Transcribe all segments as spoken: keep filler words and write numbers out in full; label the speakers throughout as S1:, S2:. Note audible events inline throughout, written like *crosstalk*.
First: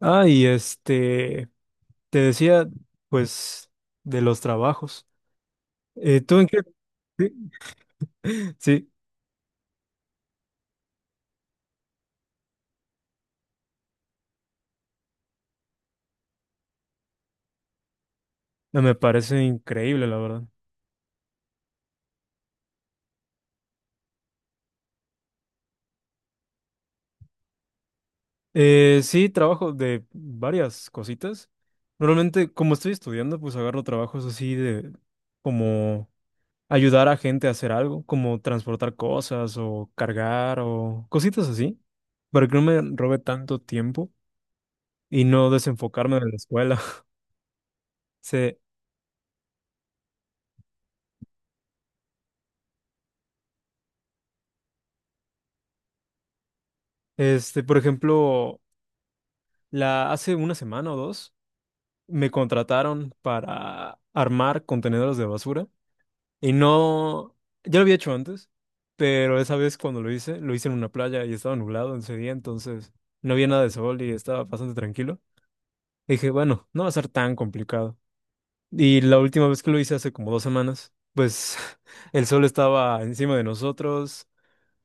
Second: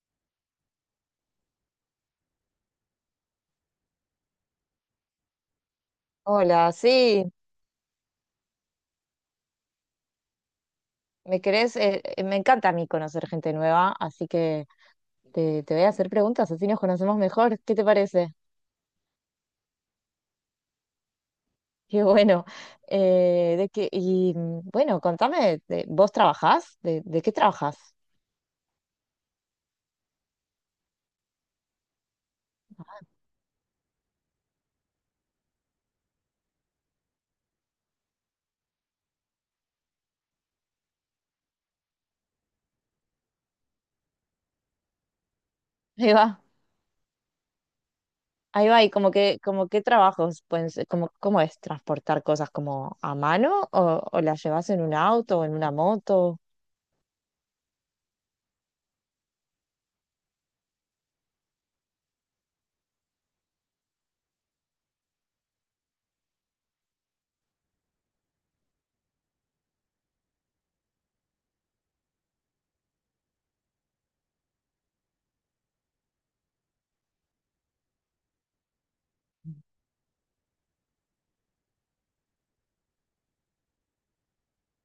S1: Ah, y este, te decía, pues, de los trabajos. Eh, ¿tú en qué?
S2: Hola,
S1: Sí,
S2: sí,
S1: *laughs* sí,
S2: me querés, eh, eh, me encanta a mí conocer gente nueva, así que te, te voy a hacer preguntas, así nos conocemos mejor. ¿Qué te parece?
S1: no, me parece increíble, la verdad.
S2: *laughs* Qué bueno. Eh, de que, y mm, bueno, Contame, de- ¿vos trabajás? ¿De, de qué trabajás?
S1: Eh, sí, trabajo de varias cositas. Normalmente, como estoy estudiando, pues agarro trabajos así de como ayudar a gente a hacer algo, como transportar cosas o cargar o cositas así, para que no me robe tanto tiempo y no
S2: Ahí
S1: desenfocarme de
S2: va,
S1: la escuela. *laughs* Sí,
S2: ahí va, y como que, como qué trabajos, pues, como, ¿cómo es transportar cosas como a mano o, o las llevas en un auto o en una moto?
S1: este, por ejemplo. La, hace una semana o dos me contrataron para armar contenedores de basura y no, ya lo había hecho antes, pero esa vez cuando lo hice, lo hice en una playa y estaba nublado ese día, entonces no había nada de sol y estaba bastante tranquilo. Y dije, bueno, no va a ser tan complicado. Y la última vez que lo hice hace como dos semanas, pues *laughs* el sol estaba encima de nosotros,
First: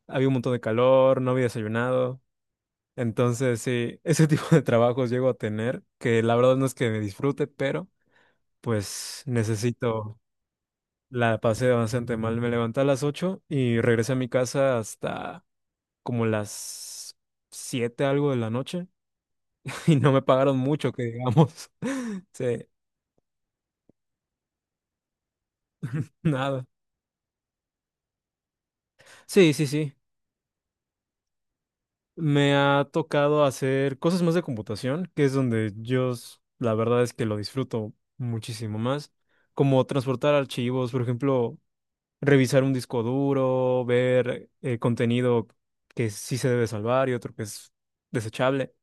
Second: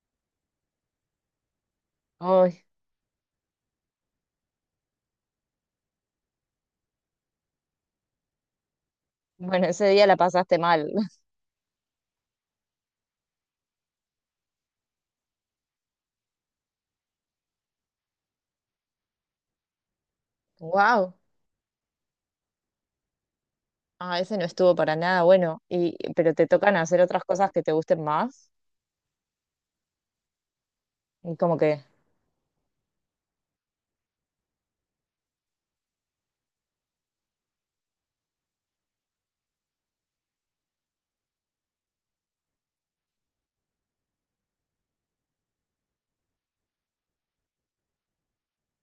S1: había un montón de calor, no había desayunado.
S2: Ay,
S1: Entonces, sí, ese *laughs* tipo de trabajos llego a tener, que la verdad no es que me disfrute, pero pues
S2: bueno, ese día la
S1: necesito,
S2: pasaste mal. *laughs*
S1: la pasé bastante mal. Me levanté a las ocho y regresé a mi casa hasta como las siete algo de la noche *laughs* y no me pagaron mucho, que
S2: Wow.
S1: digamos. *laughs* Sí,
S2: Ah, ese no estuvo para nada bueno. Y, pero te
S1: nada.
S2: tocan hacer otras cosas que te gusten más.
S1: Sí, sí, sí.
S2: Y como que,
S1: Me ha tocado hacer cosas más de computación, que es donde yo, s- la verdad es que lo disfruto muchísimo más como transportar archivos, por ejemplo, revisar un disco duro, ver eh, contenido que sí se debe salvar y otro que es desechable.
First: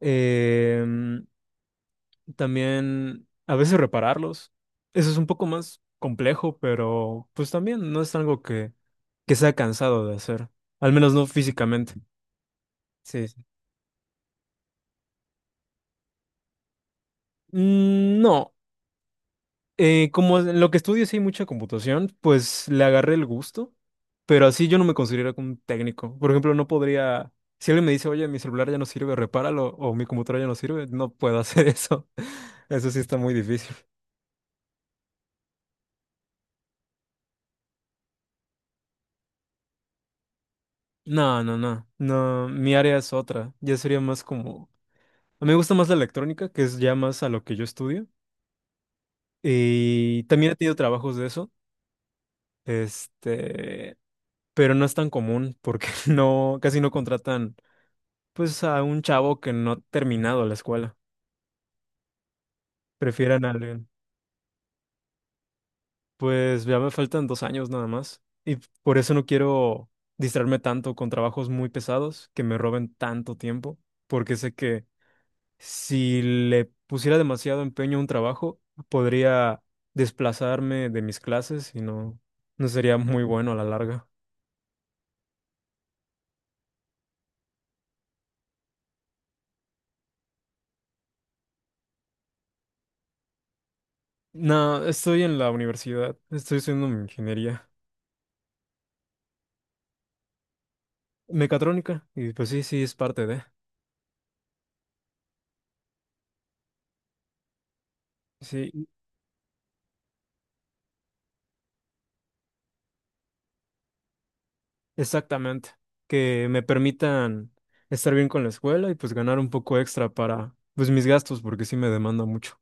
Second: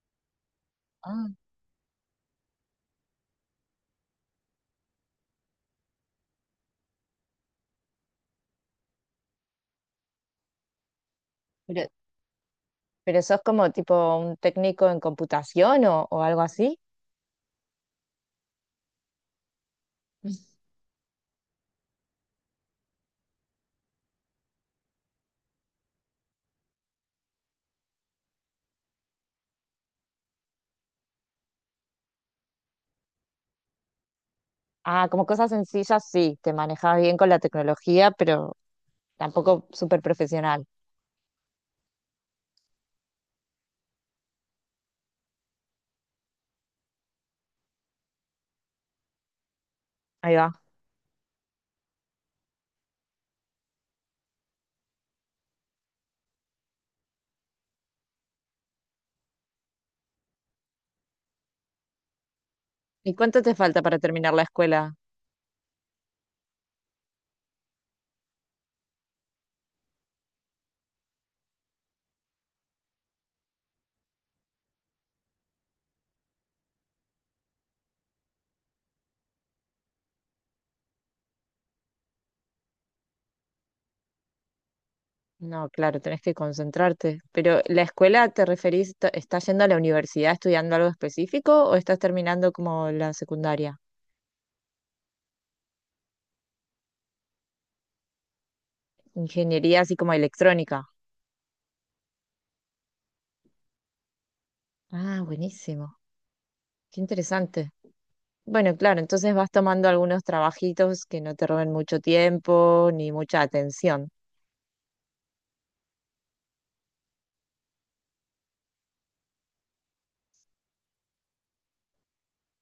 S1: Em,
S2: ah,
S1: También a veces repararlos. Eso es un poco más complejo, pero pues también no es algo que, que sea cansado de hacer, al menos no
S2: pero,
S1: físicamente.
S2: pero
S1: Sí,
S2: sos
S1: sí.
S2: como tipo un técnico en computación o, o algo así.
S1: Mm, no. Eh, como en lo que estudio sí hay mucha computación, pues le agarré el gusto, pero así yo no me considero como un técnico. Por ejemplo, no podría, si alguien me dice, oye, mi celular ya no sirve, repáralo, o mi computadora ya no sirve, no puedo hacer eso. *laughs* Eso sí está muy difícil.
S2: Ah, como cosas sencillas, sí, te manejas bien con la tecnología, pero tampoco súper profesional.
S1: No, no, no, no, mi área es otra, ya sería más como, a mí me gusta más la electrónica, que es ya más a lo que yo estudio, y
S2: Ahí
S1: también he
S2: va.
S1: tenido trabajos de eso, este, pero no es tan común porque *laughs* no, casi no contratan pues a un chavo que no ha terminado la escuela.
S2: ¿Y cuánto
S1: Prefieran a
S2: te falta
S1: alguien.
S2: para terminar la escuela?
S1: Pues ya me faltan dos años nada más. Y por eso no quiero distraerme tanto con trabajos muy pesados que me roben tanto tiempo. Porque sé que si le pusiera demasiado empeño a un trabajo, podría desplazarme de mis clases y no, no sería muy bueno a la larga.
S2: No, claro, tenés que concentrarte. Pero ¿la escuela te referís, t- estás yendo a la universidad estudiando algo específico o estás terminando como la secundaria?
S1: No, estoy en la universidad. Estoy haciendo mi ingeniería
S2: Ingeniería así como electrónica.
S1: mecatrónica. Y pues sí, sí, es parte de.
S2: Ah, buenísimo. Qué interesante. Bueno,
S1: Sí,
S2: claro, entonces vas tomando algunos trabajitos que no te roben mucho tiempo ni mucha atención.
S1: exactamente, que me permitan estar bien con la escuela y pues ganar un poco extra para pues mis gastos, porque sí me demanda mucho.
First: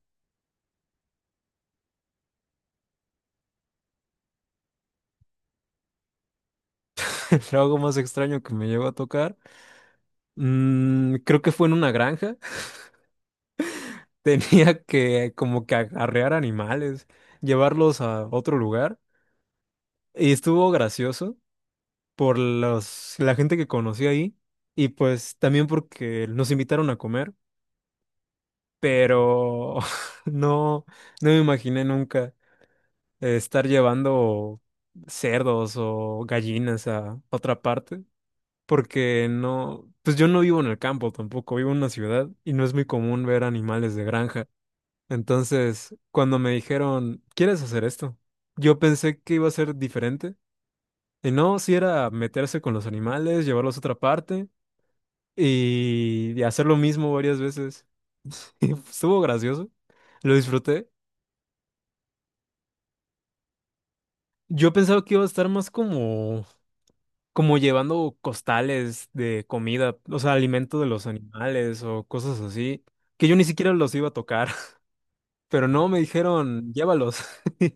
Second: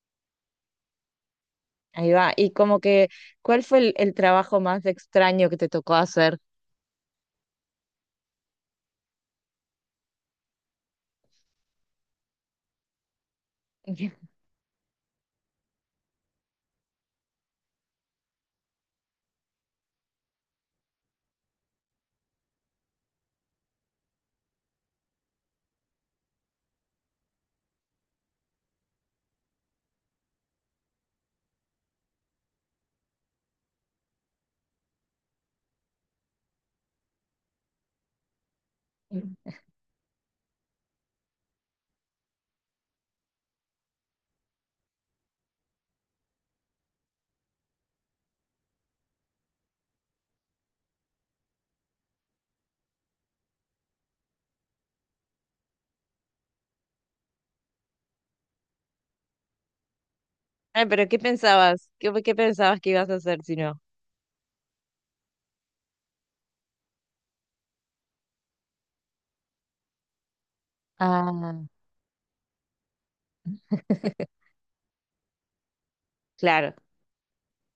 S2: Ahí va. Y como que, ¿cuál fue el, el trabajo más extraño que te tocó hacer?
S1: *laughs* El trabajo más extraño que me llegó a tocar, mm, creo que fue en una granja. *laughs*
S2: *laughs*
S1: Tenía que como que arrear animales, llevarlos a otro lugar y estuvo gracioso por los, la gente que conocí ahí y pues también porque nos invitaron a comer, pero *laughs* no, no me imaginé nunca eh, estar llevando cerdos o gallinas a otra parte, porque no, pues yo no vivo en el campo tampoco, vivo en una ciudad y no es muy común ver animales de granja. Entonces, cuando me dijeron, ¿quieres hacer esto? Yo pensé que iba a ser diferente. Y no, si era meterse con los animales, llevarlos a otra parte y y hacer lo mismo varias veces. *laughs* Estuvo gracioso, lo
S2: Ay,
S1: disfruté.
S2: pero ¿qué pensabas? ¿Qué, qué pensabas que ibas a hacer si no?
S1: Yo pensaba que iba a estar más como como llevando costales de comida, o sea, alimento de los
S2: Ah,
S1: animales o cosas así, que yo ni siquiera los iba a
S2: *laughs*
S1: tocar, *laughs* pero no, me dijeron,
S2: claro.
S1: llévalos.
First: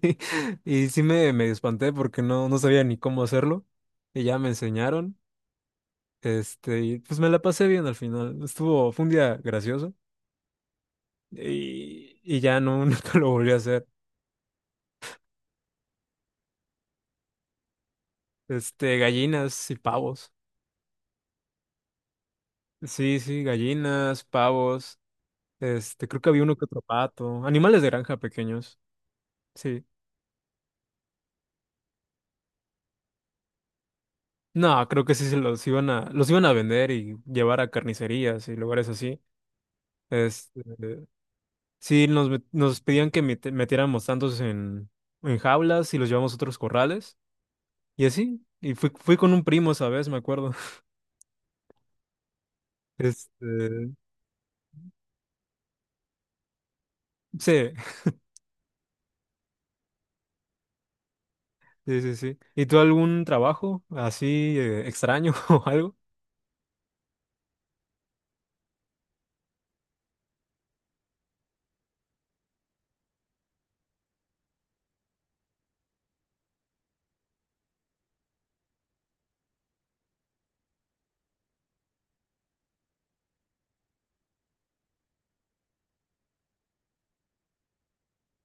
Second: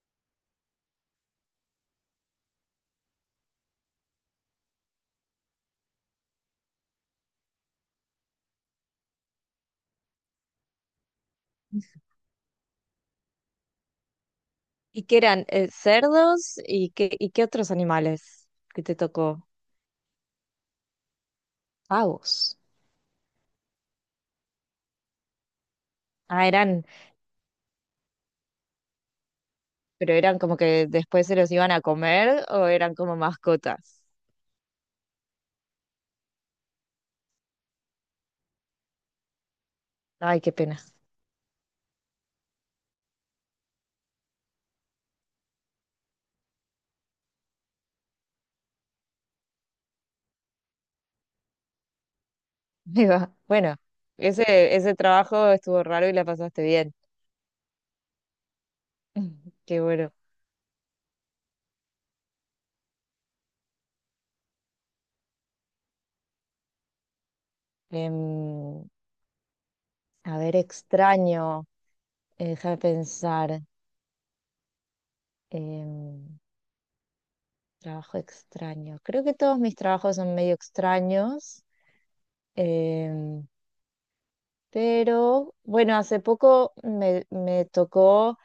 S1: *laughs* Y sí me, me espanté porque no, no sabía ni cómo hacerlo. Y ya me enseñaron. Este, y pues me la pasé bien al final. Estuvo, fue un día gracioso. Y, y ya no, *laughs* nunca lo volví a hacer.
S2: ¿Y qué eran? Eh, ¿cerdos? ¿Y qué, y qué otros animales que te
S1: Este,
S2: tocó?
S1: gallinas y pavos.
S2: Pavos.
S1: Sí, sí, gallinas, pavos. Este, creo que había
S2: Ah,
S1: uno que otro
S2: eran
S1: pato. Animales de granja pequeños. Sí.
S2: ¿Pero eran como que después se los iban a comer o eran como mascotas?
S1: No, creo que sí se los iban a, los iban a vender y llevar a carnicerías y lugares así.
S2: Ay, qué
S1: Este,
S2: pena.
S1: sí, nos, met- nos pedían que mete- metiéramos tantos en, en jaulas y los llevamos a otros corrales. Y así. Y fui, fui con un primo esa vez, me acuerdo. *laughs*
S2: *laughs* Ahí va. Bueno,
S1: Este,
S2: ese, ese trabajo estuvo raro y la pasaste bien.
S1: sí,
S2: *laughs* Qué bueno.
S1: sí, sí, sí. ¿Y tú algún trabajo así eh, extraño *laughs* o algo?
S2: Em, a ver, extraño. Eh, déjame pensar. Em, Trabajo extraño. Creo que todos mis trabajos son medio extraños. Em, Pero bueno, hace poco me, me tocó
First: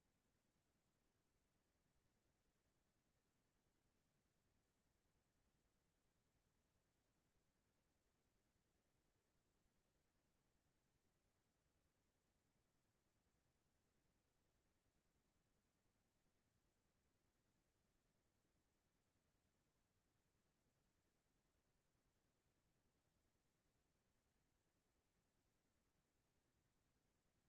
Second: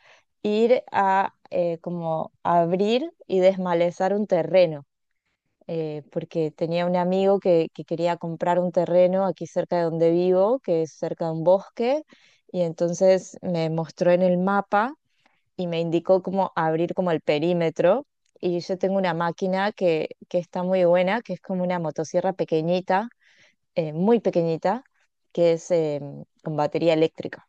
S2: ir a eh, como abrir y desmalezar un terreno, eh, porque tenía un amigo que, que quería comprar un terreno aquí cerca de donde vivo, que es cerca de un bosque, y entonces me mostró en el mapa y me indicó cómo abrir como el perímetro. Y yo tengo una máquina que, que está muy buena, que es como una motosierra pequeñita, eh, muy pequeñita, que es... em, con batería eléctrica.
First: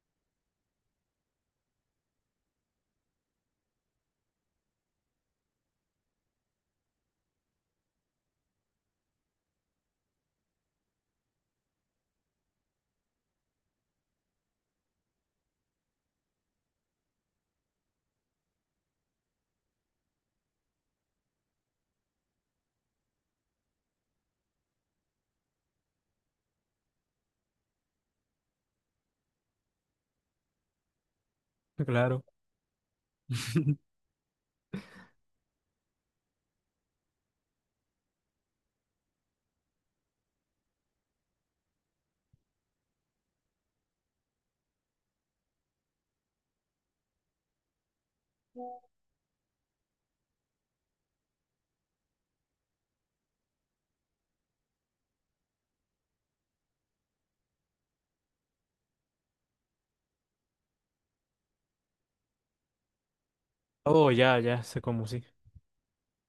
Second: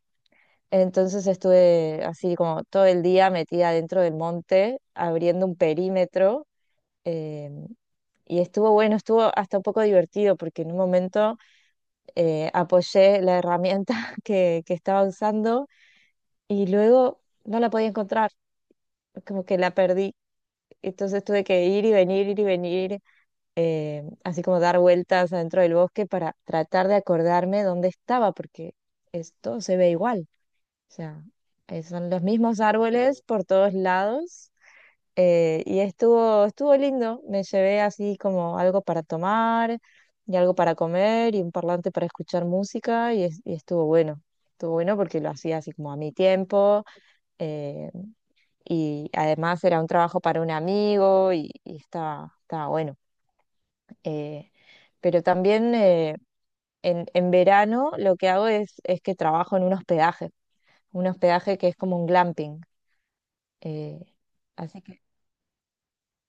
S2: Entonces estuve así como todo el día metida dentro del monte, abriendo un perímetro. eh, y estuvo bueno, estuvo hasta un poco divertido porque en un momento eh, apoyé la herramienta *laughs* que, que estaba usando y luego no la podía encontrar, como que la perdí. Entonces tuve que ir y venir, ir y venir, eh, así como dar vueltas adentro del bosque para tratar de acordarme dónde estaba, porque esto se ve igual. O sea, eh, son los
S1: Claro.
S2: mismos árboles por todos
S1: *laughs*
S2: lados. Eh, y estuvo, estuvo lindo. Me llevé así como algo para tomar y algo para comer y un parlante para escuchar música y, es- y estuvo bueno. Estuvo bueno porque lo hacía así como a mi tiempo eh, y además era un trabajo para un amigo y, y estaba, estaba bueno. Eh, pero también eh, en, en verano lo que hago es, es que trabajo en un hospedaje, un hospedaje que es como un glamping. Eh,
S1: Oh, ya, ya, sé
S2: así que,
S1: cómo sí.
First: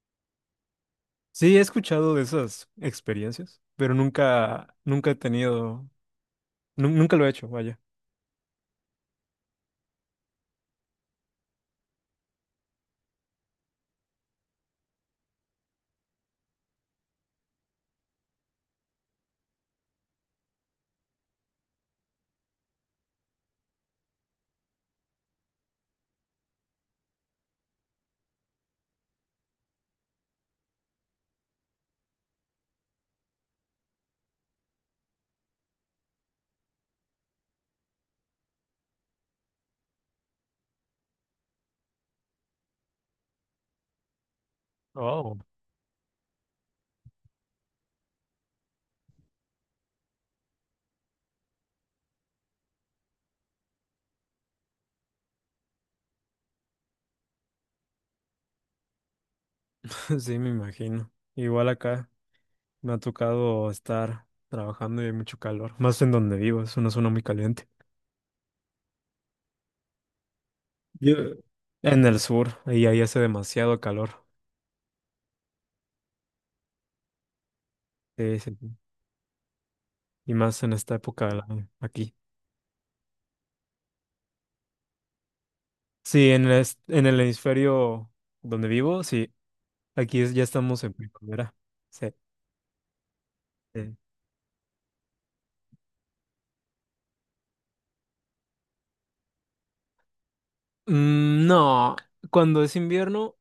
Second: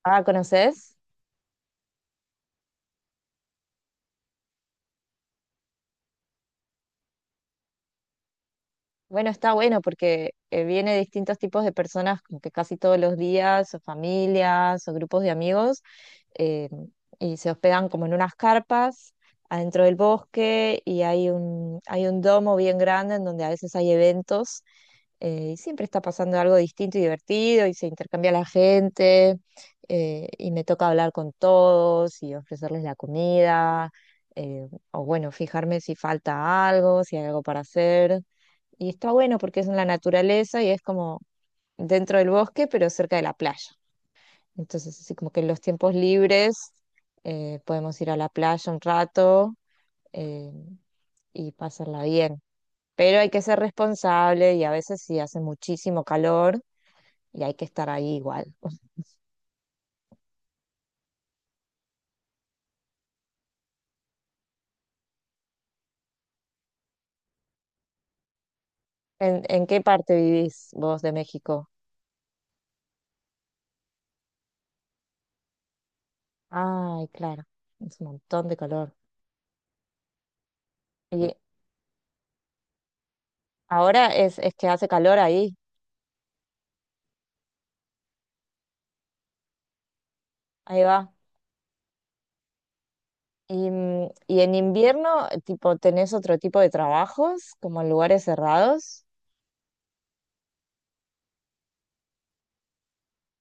S2: ah, ¿conoces?
S1: Sí, he escuchado de esas experiencias, pero nunca, nunca he tenido. Nu- nunca lo he hecho, vaya.
S2: Bueno, está bueno porque eh, viene de distintos tipos de personas, como que casi todos los días, o familias, o grupos de amigos, eh, y se hospedan como en unas carpas adentro del bosque y hay un, hay un domo bien grande en donde a veces hay eventos eh, y siempre está pasando algo distinto y divertido y se intercambia la gente eh, y me toca hablar con todos y ofrecerles la comida eh, o bueno, fijarme si falta algo, si hay algo para hacer. Y está bueno porque es en la naturaleza y es como dentro del bosque, pero cerca de la playa. Entonces, así como
S1: Oh.
S2: que en los tiempos libres eh, podemos ir a la playa un rato eh, y pasarla bien. Pero hay que ser responsable y a veces sí hace muchísimo calor y hay que estar ahí igual.
S1: *laughs* Sí, me imagino. Igual acá me ha tocado estar trabajando y hay mucho calor. Más en donde vivo, es una zona muy caliente.
S2: ¿En, en qué parte vivís vos de
S1: Yo,
S2: México?
S1: en el sur, ahí ahí hace demasiado calor.
S2: Ay, claro, es un
S1: Sí,
S2: montón
S1: sí,
S2: de
S1: sí.
S2: calor.
S1: Y más en esta época
S2: Y
S1: del año, aquí.
S2: ahora es, es que hace calor ahí,
S1: Sí, en el, est- en el hemisferio donde vivo, sí. Aquí es- ya
S2: ahí
S1: estamos en
S2: va.
S1: primavera. Sí,
S2: Y,
S1: sí.
S2: mm, y en invierno, tipo, ¿tenés otro tipo de trabajos, como en lugares cerrados?
S1: Mm, no, cuando es invierno,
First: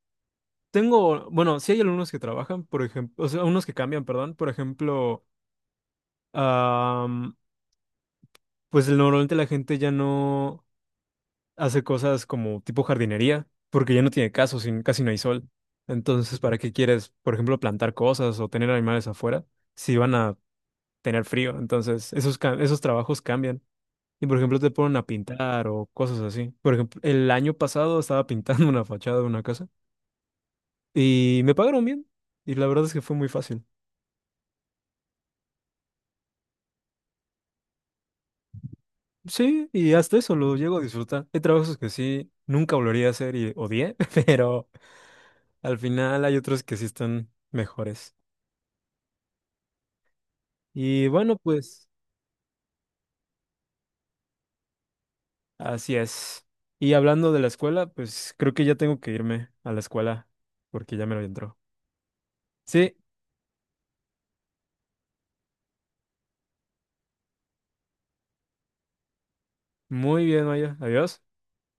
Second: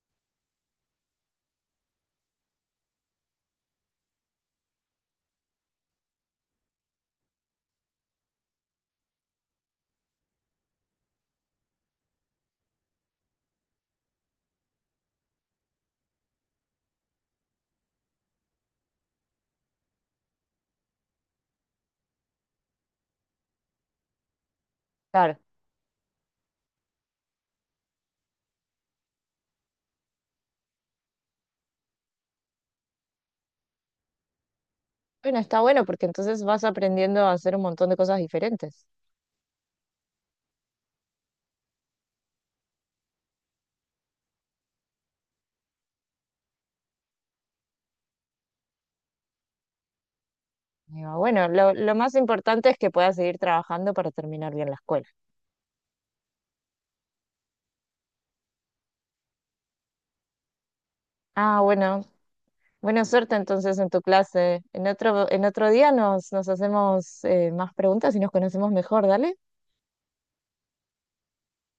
S1: tengo, bueno, sí hay algunos que trabajan, por ejemplo, o sea, unos que cambian, perdón. Por ejemplo, am, pues normalmente la gente ya no hace cosas como tipo jardinería, porque ya no tiene caso, sin, casi no hay sol. Entonces, ¿para qué quieres, por ejemplo, plantar cosas o tener animales afuera si van a tener frío? Entonces, esos, ca- esos trabajos cambian. Y, por ejemplo, te ponen a
S2: Claro.
S1: pintar o cosas así. Por ejemplo, el año pasado estaba pintando *laughs* una fachada de una casa y me pagaron bien. Y la verdad es que fue muy fácil.
S2: Bueno, está bueno porque entonces vas aprendiendo a hacer un montón de cosas diferentes.
S1: Sí, y hasta eso lo llego a disfrutar. Hay trabajos que sí, nunca volvería a hacer y odié, *laughs* pero al final hay otros que sí están mejores. Y
S2: Digo,
S1: bueno,
S2: bueno, lo,
S1: pues
S2: lo más importante es que puedas seguir trabajando para terminar bien la escuela.
S1: así es. Y hablando de la escuela, pues creo que ya tengo que irme a la escuela porque ya me lo entró.
S2: Ah, bueno,
S1: Sí,
S2: buena suerte entonces en tu clase. En otro, en otro día nos, nos hacemos eh, más preguntas y nos conocemos mejor, dale.
S1: muy bien, Maya. Adiós.